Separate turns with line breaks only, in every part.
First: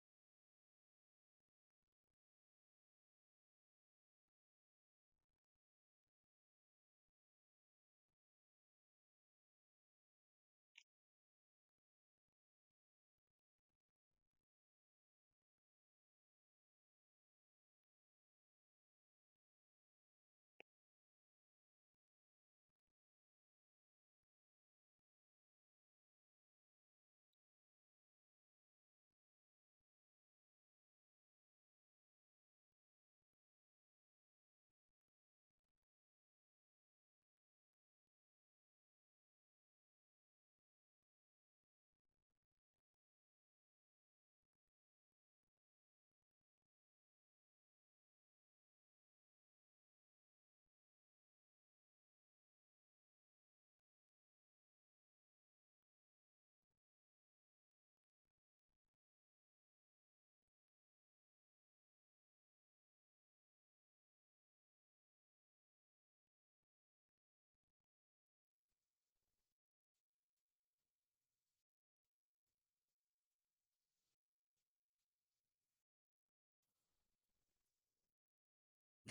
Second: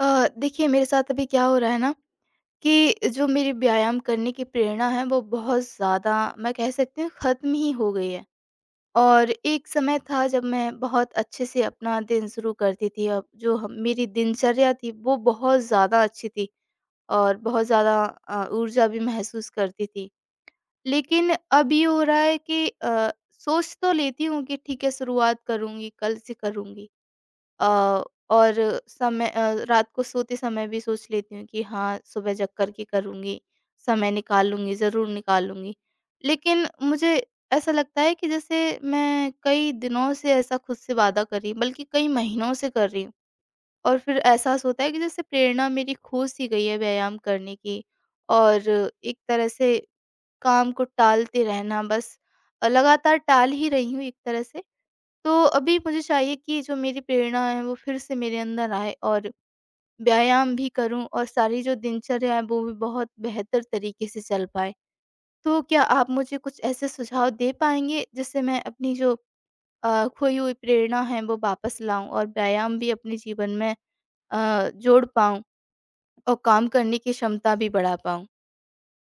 देखिए मेरे साथ अभी क्या हो रहा है ना कि जो मेरी व्यायाम करने की प्रेरणा है वो बहुत ज़्यादा मैं कह सकती हूँ ख़त्म ही हो गई है। और एक समय था जब मैं बहुत अच्छे से अपना दिन शुरू करती थी और जो ह मेरी दिनचर्या थी वो बहुत ज़्यादा अच्छी थी और बहुत ज़्यादा ऊर्जा भी महसूस करती थी। लेकिन अब ये हो रहा है कि सोच तो लेती हूँ कि ठीक है शुरुआत करूँगी, कल से करूँगी। अ, और समय रात को सोते समय भी सोच लेती हूँ कि हाँ, सुबह जग कर के करूँगी, समय निकाल लूँगी, ज़रूर निकाल लूँगी। लेकिन मुझे ऐसा लगता है कि जैसे मैं कई दिनों से ऐसा खुद से वादा कर रही, बल्कि कई महीनों से कर रही हूँ और फिर एहसास होता है कि जैसे प्रेरणा मेरी खो-सी गई है व्यायाम करने की और एक तरह से काम को टालते रहना बस लगातार टाल ही रही हूँ एक तरह से। तो अभी मुझे चाहिए कि जो मेरी प्रेरणा है वो फिर से मेरे अंदर आए और व्यायाम भी करूं और सारी जो दिनचर्या है वो भी बहुत बेहतर तरीके से चल पाए। तो क्या आप मुझे कुछ ऐसे सुझाव दे पाएंगे जिससे मैं अपनी जो खोई हुई प्रेरणा है वो वापस लाऊं और व्यायाम भी अपने जीवन में जोड़ पाऊं और काम करने की क्षमता भी बढ़ा पाऊं।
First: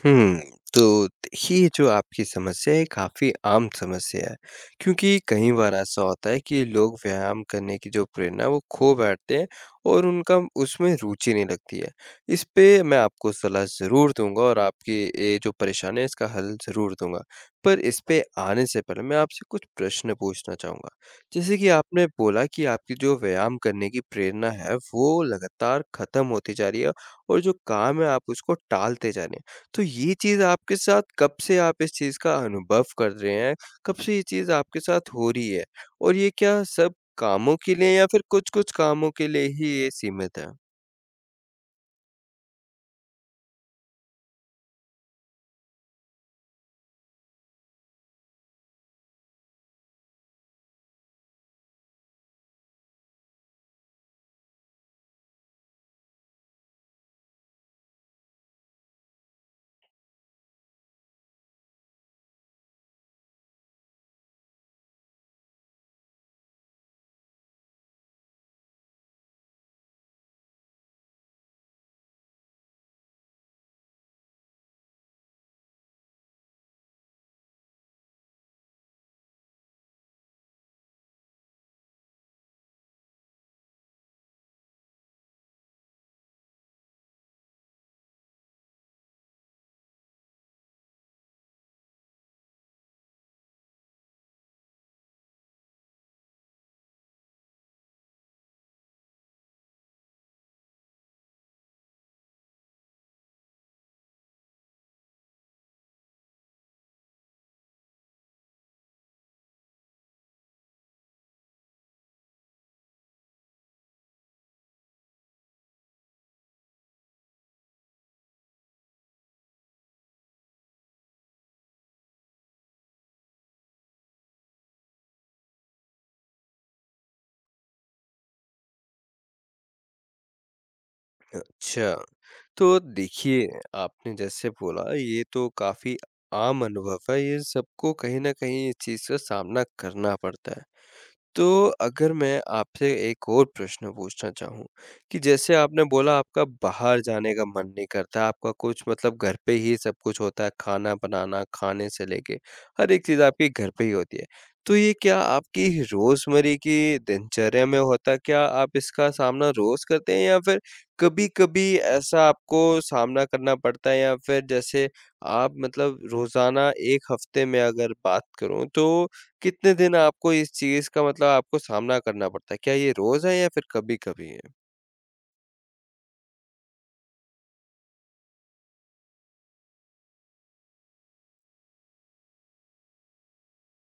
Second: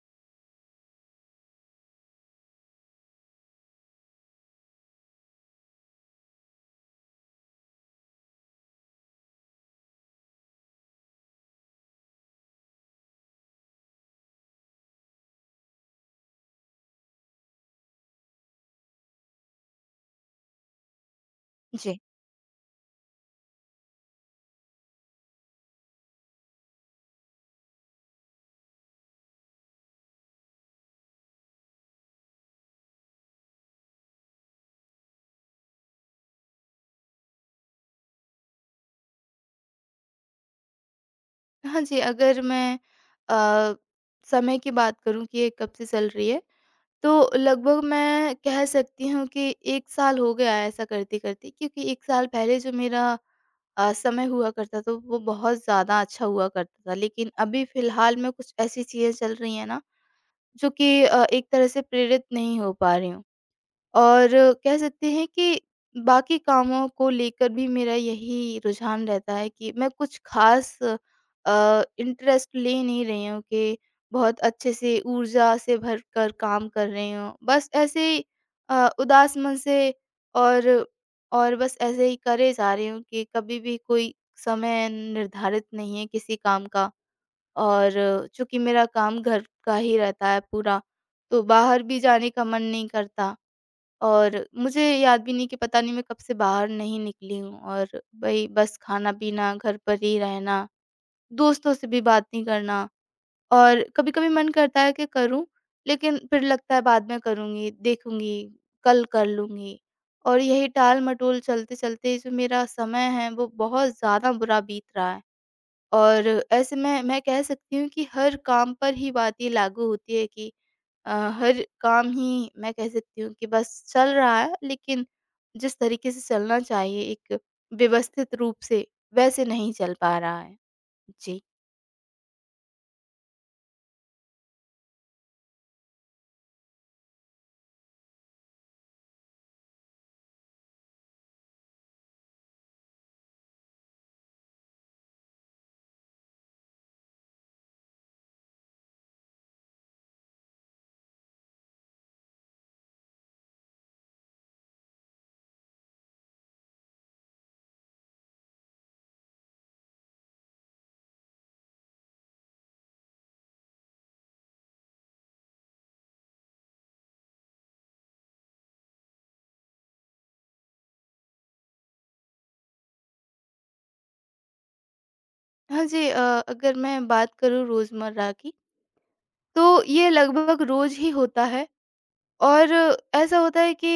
हुँ, तो देखिए जो आपकी समस्या है, ये काफ़ी आम समस्या है, क्योंकि कई बार ऐसा होता है कि लोग व्यायाम करने की जो प्रेरणा है, वो खो बैठते हैं और उनका उसमें रुचि नहीं लगती है। इस पे मैं आपको सलाह ज़रूर दूँगा और आपकी ये जो परेशानी है, इसका हल ज़रूर दूँगा। पर इस पे आने से पहले मैं आपसे कुछ प्रश्न पूछना चाहूँगा। जैसे कि
जी।
आपने बोला कि आपकी जो व्यायाम करने की प्रेरणा है, वो लगातार खत्म होती जा रही है और जो काम है, आप उसको टालते जा रहे हैं। तो ये चीज़ आपके साथ कब से आप इस चीज़ का अनुभव कर रहे हैं? कब से ये चीज़ आपके साथ हो रही है? और ये क्या सब कामों के लिए या फिर कुछ-कुछ कामों के लिए ही ये सीमित है?
हाँ जी, अगर मैं अ, समय की बात करूं कि ये कब से चल रही है तो लगभग मैं कह सकती हूँ कि 1 साल हो गया है ऐसा करते-करते क्योंकि 1 साल पहले जो मेरा समय हुआ करता था वो बहुत ज़्यादा अच्छा हुआ करता था। लेकिन अभी फ़िलहाल में कुछ ऐसी चीज़ें चल रही हैं ना जो कि एक तरह से प्रेरित नहीं हो पा रही हूँ। और कह सकते हैं कि बाकी कामों को लेकर भी मेरा यही रुझान रहता है कि मैं कुछ खास इंटरेस्ट ले नहीं रही हूँ कि बहुत अच्छे से ऊर्जा से भरकर काम कर रही हूँ। बस ऐसे ही उदास मन से और और बस ऐसे ही करे जा रही हूँ कि कभी भी कोई समय निर्धारित नहीं है किसी काम का। और चूँकि मेरा काम घर का ही रहता है पूरा, तो बाहर भी जाने का मन नहीं करता। और मुझे याद भी नहीं कि पता नहीं मैं कब से बाहर नहीं निकली हूँ और वही बस खाना-पीना, घर पर ही रहना, दोस्तों से भी बात नहीं करना, और कभी-कभी मन करता है कि करूँ, लेकिन फिर लगता है बाद में करूँगी, देखूँगी, कल कर लूँगी। और यही टाल-मटोल चलते-चलते जो मेरा समय है वो बहुत ज़्यादा बुरा बीत रहा है। और ऐसे में मैं कह सकती हूँ कि हर काम पर ही बात ये लागू होती है कि हर काम ही मैं कह सकती हूँ कि बस चल रहा है, लेकिन जिस तरीके से चलना चाहिए, एक व्यवस्थित रूप से, वैसे नहीं चल पा रहा है। जी।
अच्छा, तो देखिए आपने जैसे बोला ये तो काफ़ी आम अनुभव है, ये सबको कहीं न कहीं इस चीज़ का सामना करना पड़ता है। तो अगर मैं आपसे एक और प्रश्न पूछना चाहूँ कि जैसे आपने बोला आपका बाहर जाने का मन नहीं करता, आपका कुछ मतलब घर पे ही सब कुछ होता है, खाना बनाना, खाने से लेके हर एक चीज़ आपकी घर पे ही होती है। तो ये क्या आपकी रोज़मर्रा की दिनचर्या में होता है? क्या आप इसका सामना रोज़ करते हैं या फिर कभी-कभी ऐसा आपको सामना करना पड़ता है या फिर जैसे आप मतलब रोज़ाना 1 हफ़्ते में अगर बात करूँ तो कितने दिन आपको इस चीज़ का मतलब आपको सामना करना पड़ता है? क्या ये रोज़ है या फिर कभी-कभी है?
हाँ जी, अगर मैं बात करूँ रोज़मर्रा की, तो ये लगभग रोज़ ही होता है। और ऐसा होता है कि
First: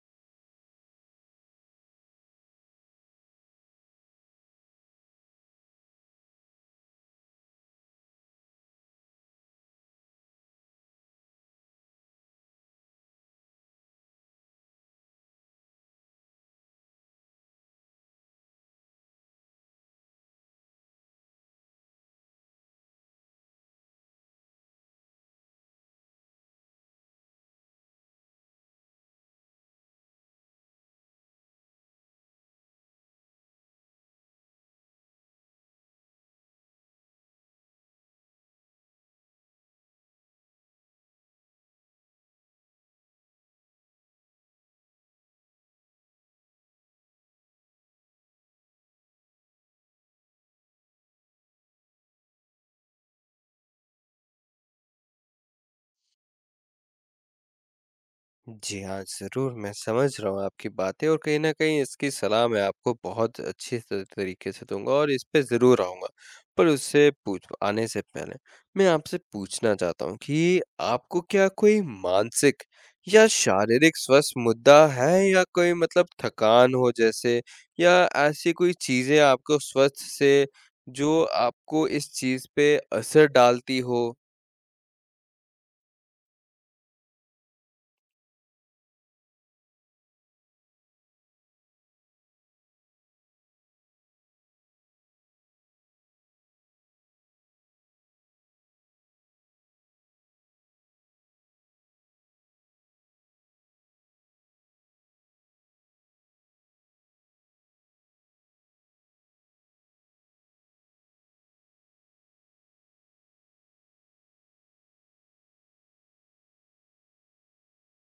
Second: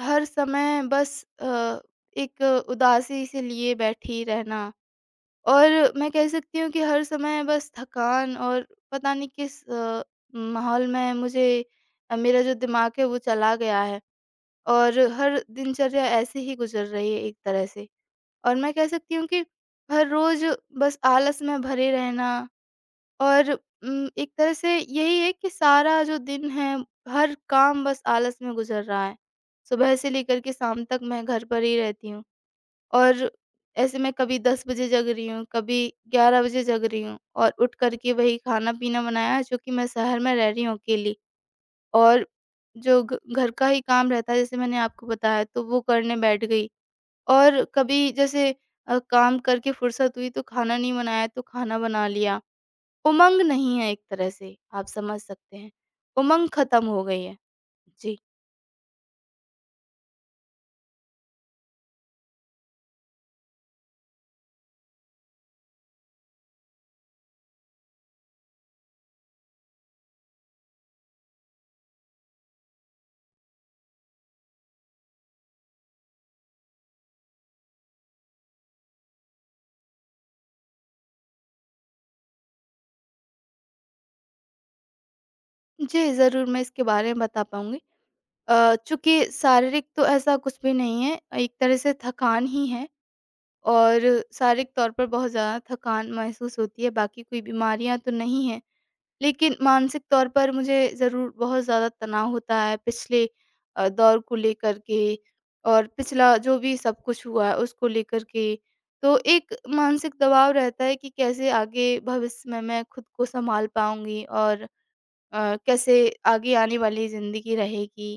हर समय बस एक उदासी से लिए बैठी रहना। और मैं कह सकती हूँ कि हर समय बस थकान, और पता नहीं किस माहौल में मुझे, मेरा जो दिमाग है वो चला गया है और हर दिनचर्या ऐसे ही गुजर रही है एक तरह से। और मैं कह सकती हूँ कि हर रोज बस आलस में भरे रहना, और एक तरह से यही है कि सारा जो दिन है हर काम बस आलस में गुजर रहा है। सुबह से लेकर के शाम तक मैं घर पर ही रहती हूँ और ऐसे मैं कभी 10 बजे जग रही हूँ, कभी 11 बजे जग रही हूँ और उठ कर के वही खाना-पीना बनाया। जो कि मैं शहर में रह रही हूँ अकेली, और जो घ घर का ही काम रहता है जैसे मैंने आपको बताया, तो वो करने बैठ गई। और कभी जैसे काम करके फुर्सत हुई तो खाना नहीं बनाया तो खाना बना लिया। उमंग नहीं है एक तरह से, आप समझ सकते हैं। उमंग खत्म हो गई है। जी।
जी हाँ, ज़रूर मैं समझ रहा हूँ आपकी बातें और कहीं न कहीं इसकी सलाह मैं आपको बहुत अच्छे त तरीके से दूँगा और इस पे ज़रूर आऊँगा। पर उससे पूछ आने से पहले मैं आपसे पूछना चाहता हूँ कि आपको क्या कोई मानसिक या शारीरिक स्वास्थ्य मुद्दा है या कोई मतलब थकान हो जैसे, या ऐसी कोई चीज़ें आपको स्वास्थ्य से जो आपको इस चीज़ पे असर डालती हो?
जी, ज़रूर मैं इसके बारे में बता पाऊँगी। चूँकि शारीरिक तो ऐसा कुछ भी नहीं है, एक तरह से थकान ही है। और शारीरिक तौर पर बहुत ज़्यादा थकान महसूस होती है, बाकी कोई बीमारियाँ तो नहीं हैं। लेकिन मानसिक तौर पर मुझे ज़रूर बहुत ज़्यादा तनाव होता है पिछले दौर को लेकर के, और पिछला जो भी सब कुछ हुआ है, उसको लेकर के। तो एक मानसिक दबाव रहता है कि कैसे आगे भविष्य में मैं खुद को सँभाल पाऊँगी और कैसे आगे आने वाली ज़िंदगी रहेगी।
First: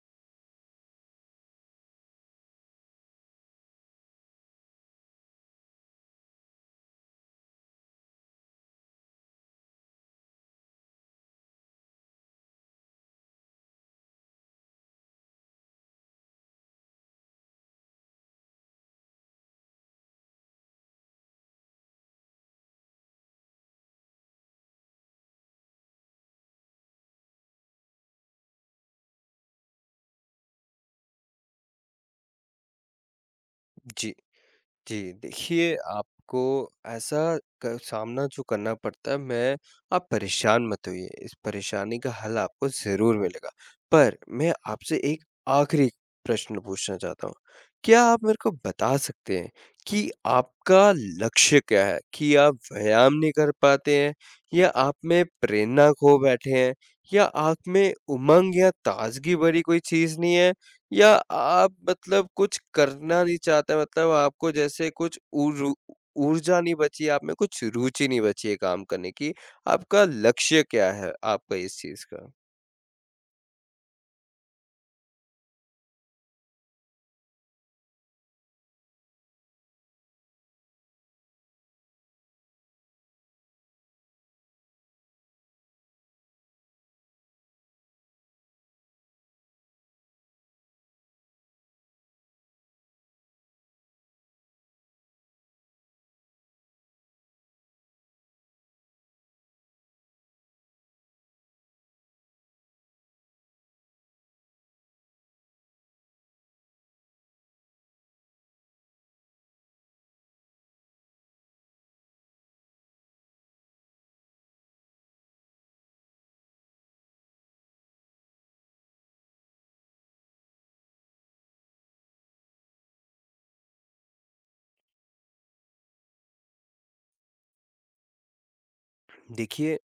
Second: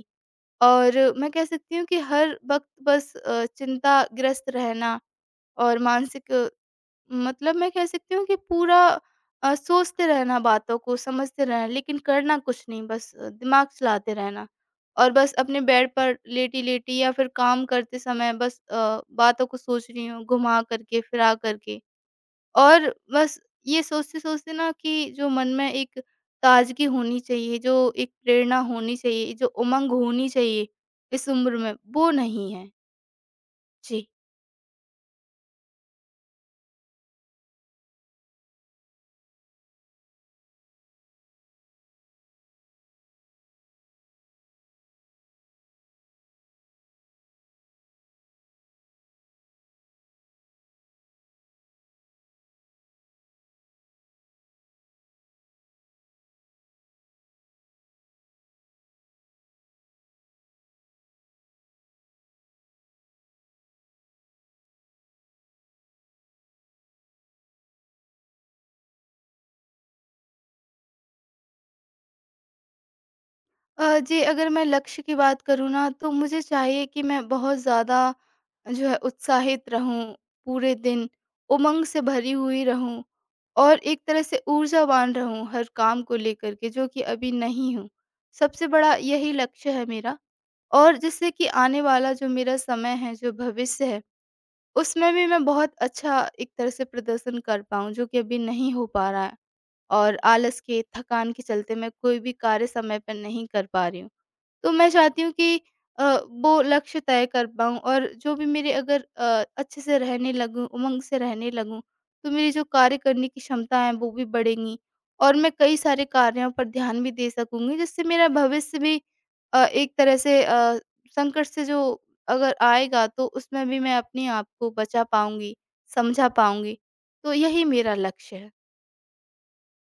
और मैं कह सकती हूँ कि हर वक़्त बस चिंताग्रस्त रहना और मानसिक, मतलब मैं कह सकती हूँ कि पूरा सोचते रहना बातों को, समझते रहना, लेकिन करना कुछ नहीं, बस दिमाग चलाते रहना। और बस अपने बेड पर लेटी-लेटी या फिर काम करते समय बस बातों को सोच रही हूँ, घुमा करके, फिरा करके। और बस ये सोचते-सोचते ना कि जो मन में एक ताज़गी होनी चाहिए, जो एक प्रेरणा होनी चाहिए, जो उमंग होनी चाहिए इस उम्र में, वो नहीं है। जी।
जी। जी, देखिए आपको ऐसा क सामना जो करना पड़ता है। मैं आप परेशान मत होइए, इस परेशानी का हल आपको ज़रूर मिलेगा। पर मैं आपसे एक आखिरी प्रश्न पूछना चाहता हूँ। क्या आप मेरे को बता सकते हैं कि आपका लक्ष्य क्या है? कि आप व्यायाम नहीं कर पाते हैं, या आप में प्रेरणा खो बैठे हैं, या आप में उमंग या ताज़गी भरी कोई चीज़ नहीं है? या आप मतलब कुछ करना नहीं चाहते, मतलब आपको जैसे कुछ ऊर ऊर्जा नहीं बची, आप में कुछ रुचि नहीं बची है काम करने की, आपका लक्ष्य क्या है आपका इस चीज़ का?
जी, अगर मैं लक्ष्य की बात करूँ ना, तो मुझे चाहिए कि मैं बहुत ज़्यादा जो है उत्साहित रहूँ, पूरे दिन उमंग से भरी हुई रहूँ और एक तरह से ऊर्जावान रहूँ हर काम को लेकर के, जो कि अभी नहीं हूँ। सबसे बड़ा यही लक्ष्य है मेरा, और जिससे कि आने वाला जो मेरा समय है, जो भविष्य है, उसमें भी मैं बहुत अच्छा एक तरह से प्रदर्शन कर पाऊँ, जो कि अभी नहीं हो पा रहा है। और आलस के, थकान के चलते मैं कोई भी कार्य समय पर नहीं कर पा रही हूँ। तो मैं चाहती हूँ कि अ, वो लक्ष्य तय कर पाऊँ। और जो भी मेरे अगर अच्छे से रहने लगूँ, उमंग से रहने लगूँ, तो मेरी जो कार्य करने की क्षमता है वो भी बढ़ेंगी, और मैं कई सारे कार्यों पर ध्यान भी दे सकूँगी जिससे मेरा भविष्य भी एक तरह से संकट से जो अगर आएगा तो उसमें भी मैं अपने आप को बचा पाऊँगी, समझा पाऊँगी। तो यही मेरा लक्ष्य है।
देखिए,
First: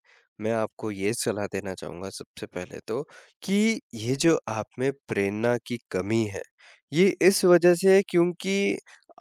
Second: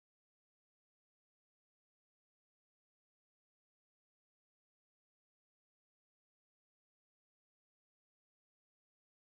मैं आपको ये सलाह देना चाहूँगा सबसे पहले तो कि ये जो आप में प्रेरणा की कमी है, ये इस वजह से है क्योंकि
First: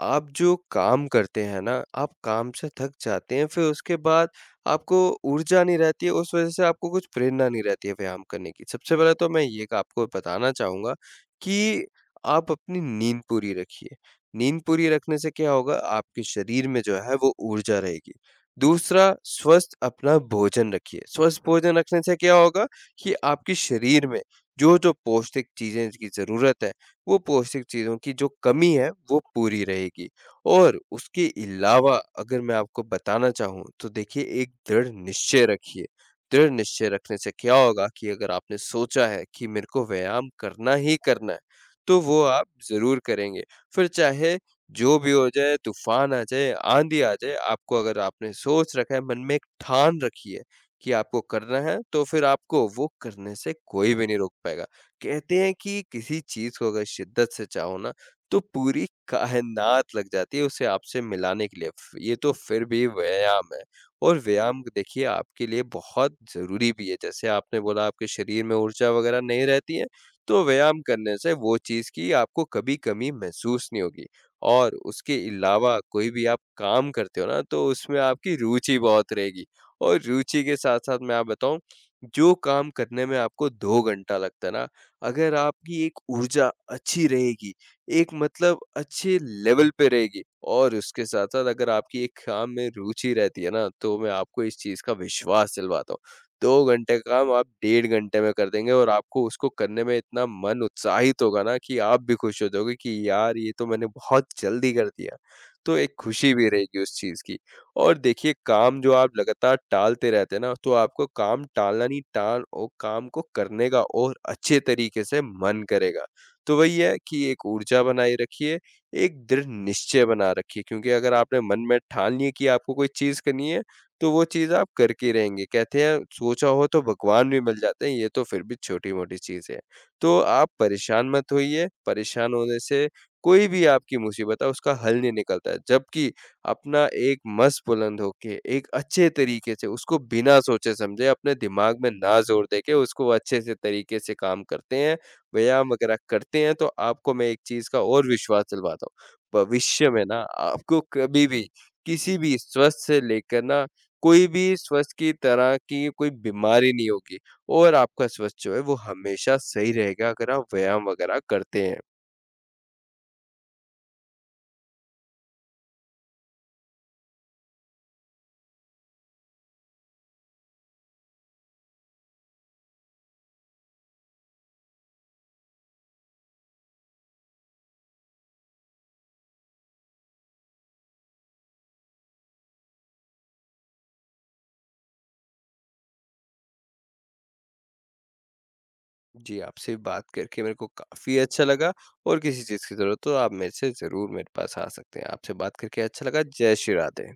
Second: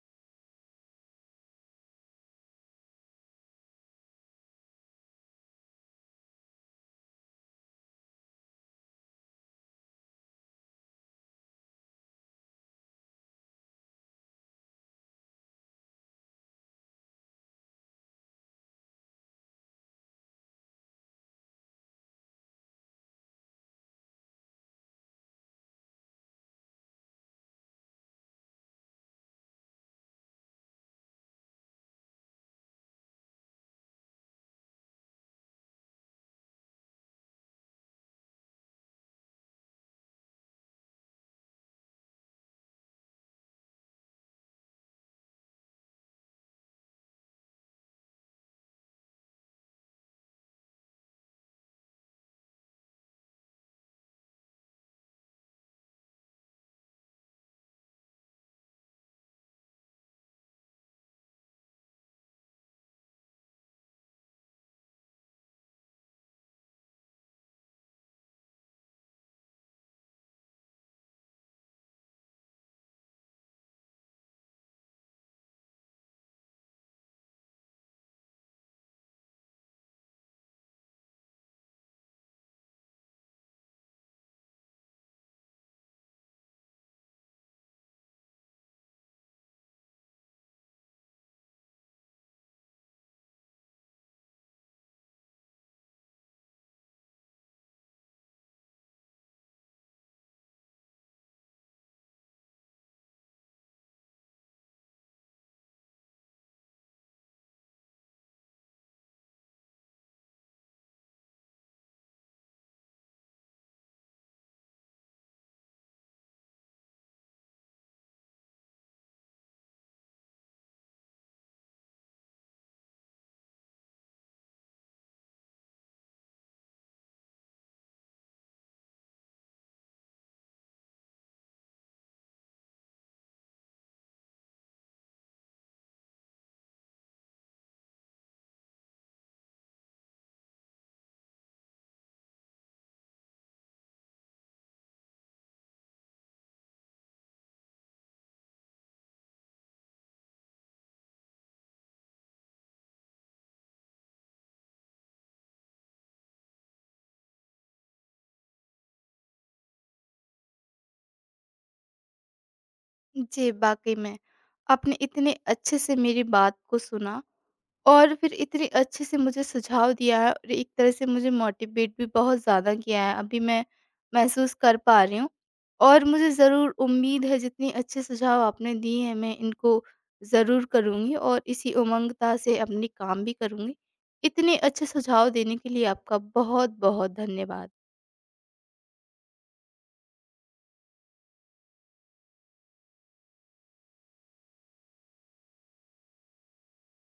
आप जो काम करते हैं ना, आप काम से थक जाते हैं, फिर उसके बाद आपको ऊर्जा नहीं रहती है, उस वजह से आपको कुछ प्रेरणा नहीं रहती है व्यायाम करने की। सबसे पहले तो मैं ये आपको बताना चाहूँगा कि आप अपनी नींद पूरी रखिए। नींद पूरी रखने से क्या होगा, आपके शरीर में जो है वो ऊर्जा रहेगी। दूसरा, स्वस्थ अपना भोजन रखिए। स्वस्थ भोजन रखने से क्या होगा कि आपके शरीर में जो-जो पौष्टिक चीज़ें की ज़रूरत है, वो पौष्टिक चीज़ों की जो कमी है, वो पूरी रहेगी। और उसके अलावा अगर मैं आपको बताना चाहूँ, तो देखिए, एक दृढ़ निश्चय रखिए। दृढ़ निश्चय रखने से क्या होगा कि अगर आपने सोचा है कि मेरे को व्यायाम करना ही करना है, तो वो आप ज़रूर करेंगे। फिर चाहे जो भी हो जाए, तूफ़ान आ जाए, आँधी आ जाए, आपको अगर आपने सोच रखा है, मन में एक ठान रखी है कि आपको करना है, तो फिर आपको वो करने से कोई भी नहीं रोक पाएगा। कहते हैं कि किसी चीज़ को अगर शिद्दत से चाहो ना, तो पूरी कायनात लग जाती है उसे आपसे मिलाने के लिए। फ ये तो फिर भी व्यायाम है, और व्यायाम देखिए आपके लिए बहुत ज़रूरी भी है। जैसे आपने बोला आपके शरीर में ऊर्जा वग़ैरह नहीं रहती है, तो व्यायाम करने से वो चीज़ की आपको कभी कमी महसूस नहीं होगी। और उसके अलावा कोई भी आप काम करते हो ना, तो उसमें आपकी रुचि बहुत रहेगी और रुचि के साथ-साथ मैं आपको बताऊँ, जो काम करने में आपको 2 घंटा लगता है ना, अगर आपकी एक ऊर्जा अच्छी रहेगी, एक मतलब अच्छे लेवल पे रहेगी, और उसके साथ-साथ अगर आपकी एक काम में रुचि रहती है ना, तो मैं आपको इस चीज़ का विश्वास दिलवाता हूँ। 2 घंटे का काम आप 1.5 घंटे में कर देंगे और आपको उसको करने में इतना मन उत्साहित होगा ना कि आप भी खुश हो जाओगे कि यार ये तो मैंने बहुत जल्दी कर दिया। तो एक खुशी भी रहेगी उस चीज़ की। और देखिए काम जो आप लगातार टालते रहते हैं ना, तो आपको काम टालना नहीं, टाल ओ काम को करने का और अच्छे तरीके से मन करेगा। तो वही है कि एक ऊर्जा बनाए रखिए, एक दृढ़ निश्चय बना रखिए, क्योंकि अगर आपने मन में ठान लिया कि आपको कोई चीज़ करनी है, तो वो चीज़ आप करके ही रहेंगे। कहते हैं सोचा हो तो भगवान भी मिल जाते हैं, ये तो फिर भी छोटी-मोटी चीज़ है। तो आप परेशान मत होइए, परेशान होने से कोई भी आपकी मुसीबत है उसका हल नहीं निकलता है। जबकि अपना एक मस्त बुलंद होके, एक अच्छे तरीके से उसको बिना सोचे-समझे, अपने दिमाग में ना ज़ोर देके उसको अच्छे से तरीके से काम करते हैं, व्यायाम वगैरह करते हैं, तो आपको मैं एक चीज़ का और विश्वास दिलवाता हूँ। भविष्य में ना आपको कभी भी, किसी भी स्वस्थ से लेकर ना, कोई भी स्वस्थ की तरह की कोई बीमारी नहीं होगी और आपका स्वास्थ्य जो है वो हमेशा सही रहेगा अगर आप व्यायाम वगैरह करते हैं।
जी, वाक़ई में आपने इतने अच्छे से मेरी बात को सुना और फिर इतने अच्छे से मुझे सुझाव दिया है और एक तरह से मुझे मोटिवेट भी बहुत ज़्यादा किया है। अभी मैं महसूस कर पा रही हूँ, और मुझे ज़रूर उम्मीद है जितने अच्छे सुझाव आपने दिए हैं मैं इनको ज़रूर करूँगी और इसी उमंगता से अपने काम भी करूँगी। इतने अच्छे सुझाव देने के लिए आपका बहुत-बहुत धन्यवाद।
जी, आपसे बात करके मेरे को काफ़ी अच्छा लगा और किसी चीज़ की ज़रूरत हो तो आप मेरे से ज़रूर मेरे पास आ सकते हैं। आपसे बात करके अच्छा लगा। जय श्री राधे।